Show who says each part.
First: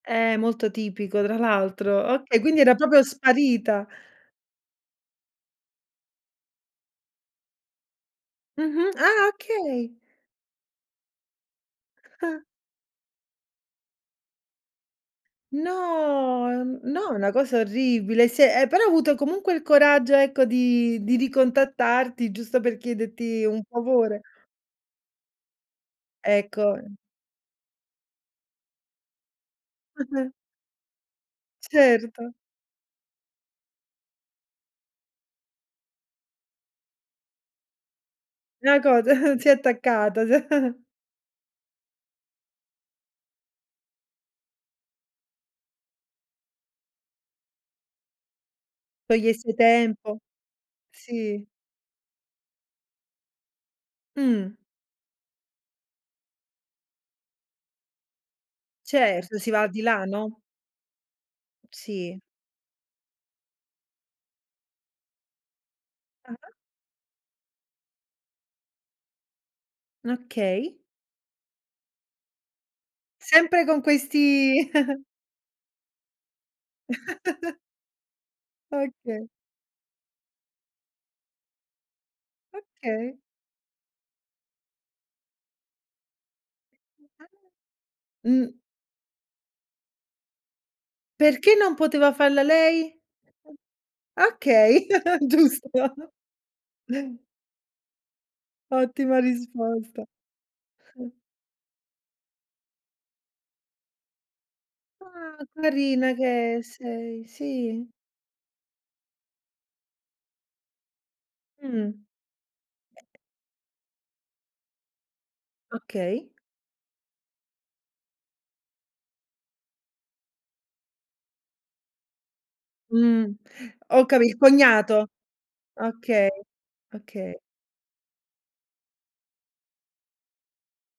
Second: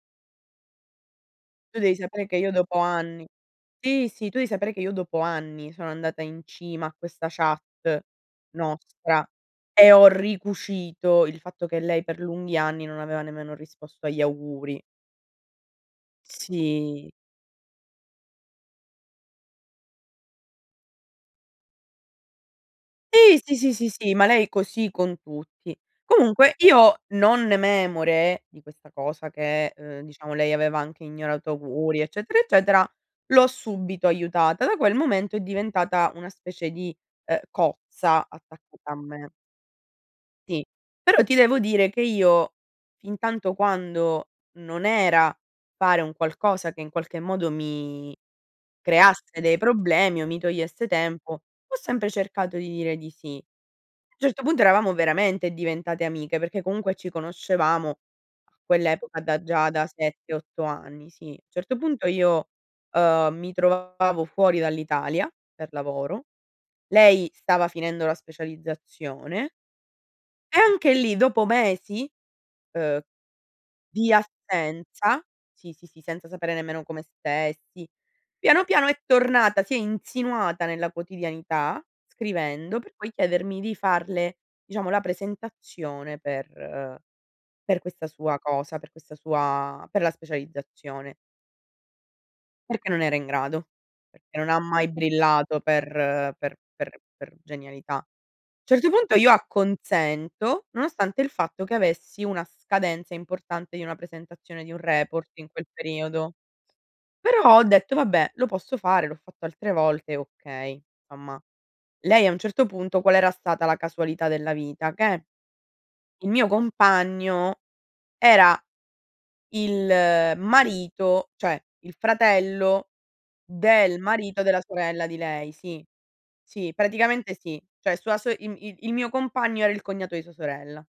Speaker 1: Eh, molto tipico tra
Speaker 2: Tu devi
Speaker 1: l'altro.
Speaker 2: sapere che
Speaker 1: Okay,
Speaker 2: io
Speaker 1: quindi era
Speaker 2: dopo
Speaker 1: proprio
Speaker 2: anni
Speaker 1: sparita.
Speaker 2: sì, sì. Tu devi sapere che io dopo anni sono andata in cima a questa chat
Speaker 1: Mh-mh,
Speaker 2: nostra
Speaker 1: ah, okay!
Speaker 2: e ho ricucito il fatto che lei per
Speaker 1: Ah.
Speaker 2: lunghi anni non aveva nemmeno risposto agli auguri.
Speaker 1: No, no,
Speaker 2: Sì.
Speaker 1: è una cosa orribile, se eh, però ha avuto comunque il coraggio, ecco, di di ricontattarti, giusto per
Speaker 2: Sì,
Speaker 1: chiederti
Speaker 2: sì,
Speaker 1: un
Speaker 2: sì, sì, sì,
Speaker 1: favore.
Speaker 2: ma lei è così con tutti. Comunque
Speaker 1: Ecco, ehm.
Speaker 2: io non memore di questa cosa che, ehm,
Speaker 1: Mh-mh.
Speaker 2: diciamo lei aveva anche ignorato auguri
Speaker 1: Certo.
Speaker 2: eccetera eccetera, l'ho subito aiutata. Da quel momento è diventata una specie di, eh, cozza
Speaker 1: Una
Speaker 2: attaccata a
Speaker 1: cosa,
Speaker 2: me.
Speaker 1: si è attaccata, si
Speaker 2: Sì, però ti devo dire che io fintanto quando non era fare un qualcosa che in qualche modo mi creasse
Speaker 1: Togliesse
Speaker 2: dei
Speaker 1: tempo.
Speaker 2: problemi o mi togliesse tempo,
Speaker 1: Sì.
Speaker 2: ho sempre cercato di dire di sì. Certo
Speaker 1: Mh.
Speaker 2: punto eravamo veramente diventate amiche, perché comunque ci conoscevamo a quell'epoca
Speaker 1: Certo,
Speaker 2: da
Speaker 1: si va
Speaker 2: già
Speaker 1: di
Speaker 2: da
Speaker 1: là,
Speaker 2: 7,
Speaker 1: no?
Speaker 2: 8 anni, sì. Certo punto
Speaker 1: Sì.
Speaker 2: io, ehm, mi trovavo fuori dall'Italia, per lavoro,
Speaker 1: Ah-ah.
Speaker 2: lei stava finendo la specializzazione
Speaker 1: Okay.
Speaker 2: anche lì dopo mesi, uhm,
Speaker 1: Sempre con
Speaker 2: di
Speaker 1: questi
Speaker 2: assenza sì, sì, sì, senza sapere nemmeno come stessi. Piano, piano è
Speaker 1: Okay.
Speaker 2: tornata, si è insinuata nella quotidianità scrivendo per poi
Speaker 1: Okay.
Speaker 2: chiedermi di farle, diciamo, la presentazione per per questa
Speaker 1: [unintelligible]
Speaker 2: sua
Speaker 1: Mh.
Speaker 2: cosa, per questa sua per la specializzazione.
Speaker 1: Perché non poteva farla
Speaker 2: Perché
Speaker 1: lei?
Speaker 2: non era in grado. Perché non ha
Speaker 1: Okay,
Speaker 2: mai brillato
Speaker 1: giusto.
Speaker 2: per per per per genialità. Certo punto
Speaker 1: Ottima
Speaker 2: io
Speaker 1: risposta.
Speaker 2: acconsento, nonostante il fatto che avessi una scadenza importante di una presentazione di un report
Speaker 1: Ah,
Speaker 2: in quel
Speaker 1: carina
Speaker 2: periodo,
Speaker 1: che è sei,
Speaker 2: però ho
Speaker 1: sì.
Speaker 2: detto: "Vabbè, lo posso fare, l'ho fatto altre volte, okay". Insomma.
Speaker 1: Uhm.
Speaker 2: Lei a un certo punto qual era stata la casualità della vita? Che il
Speaker 1: Okay.
Speaker 2: mio compagno era il marito, cioè il fratello
Speaker 1: Mh,
Speaker 2: del
Speaker 1: ho capi il
Speaker 2: marito della
Speaker 1: cognato.
Speaker 2: sorella di lei. Sì,
Speaker 1: Okay,
Speaker 2: sì, praticamente
Speaker 1: okay.
Speaker 2: sì. Cioè sua so i i il mio compagno era il cognato di sua sorella.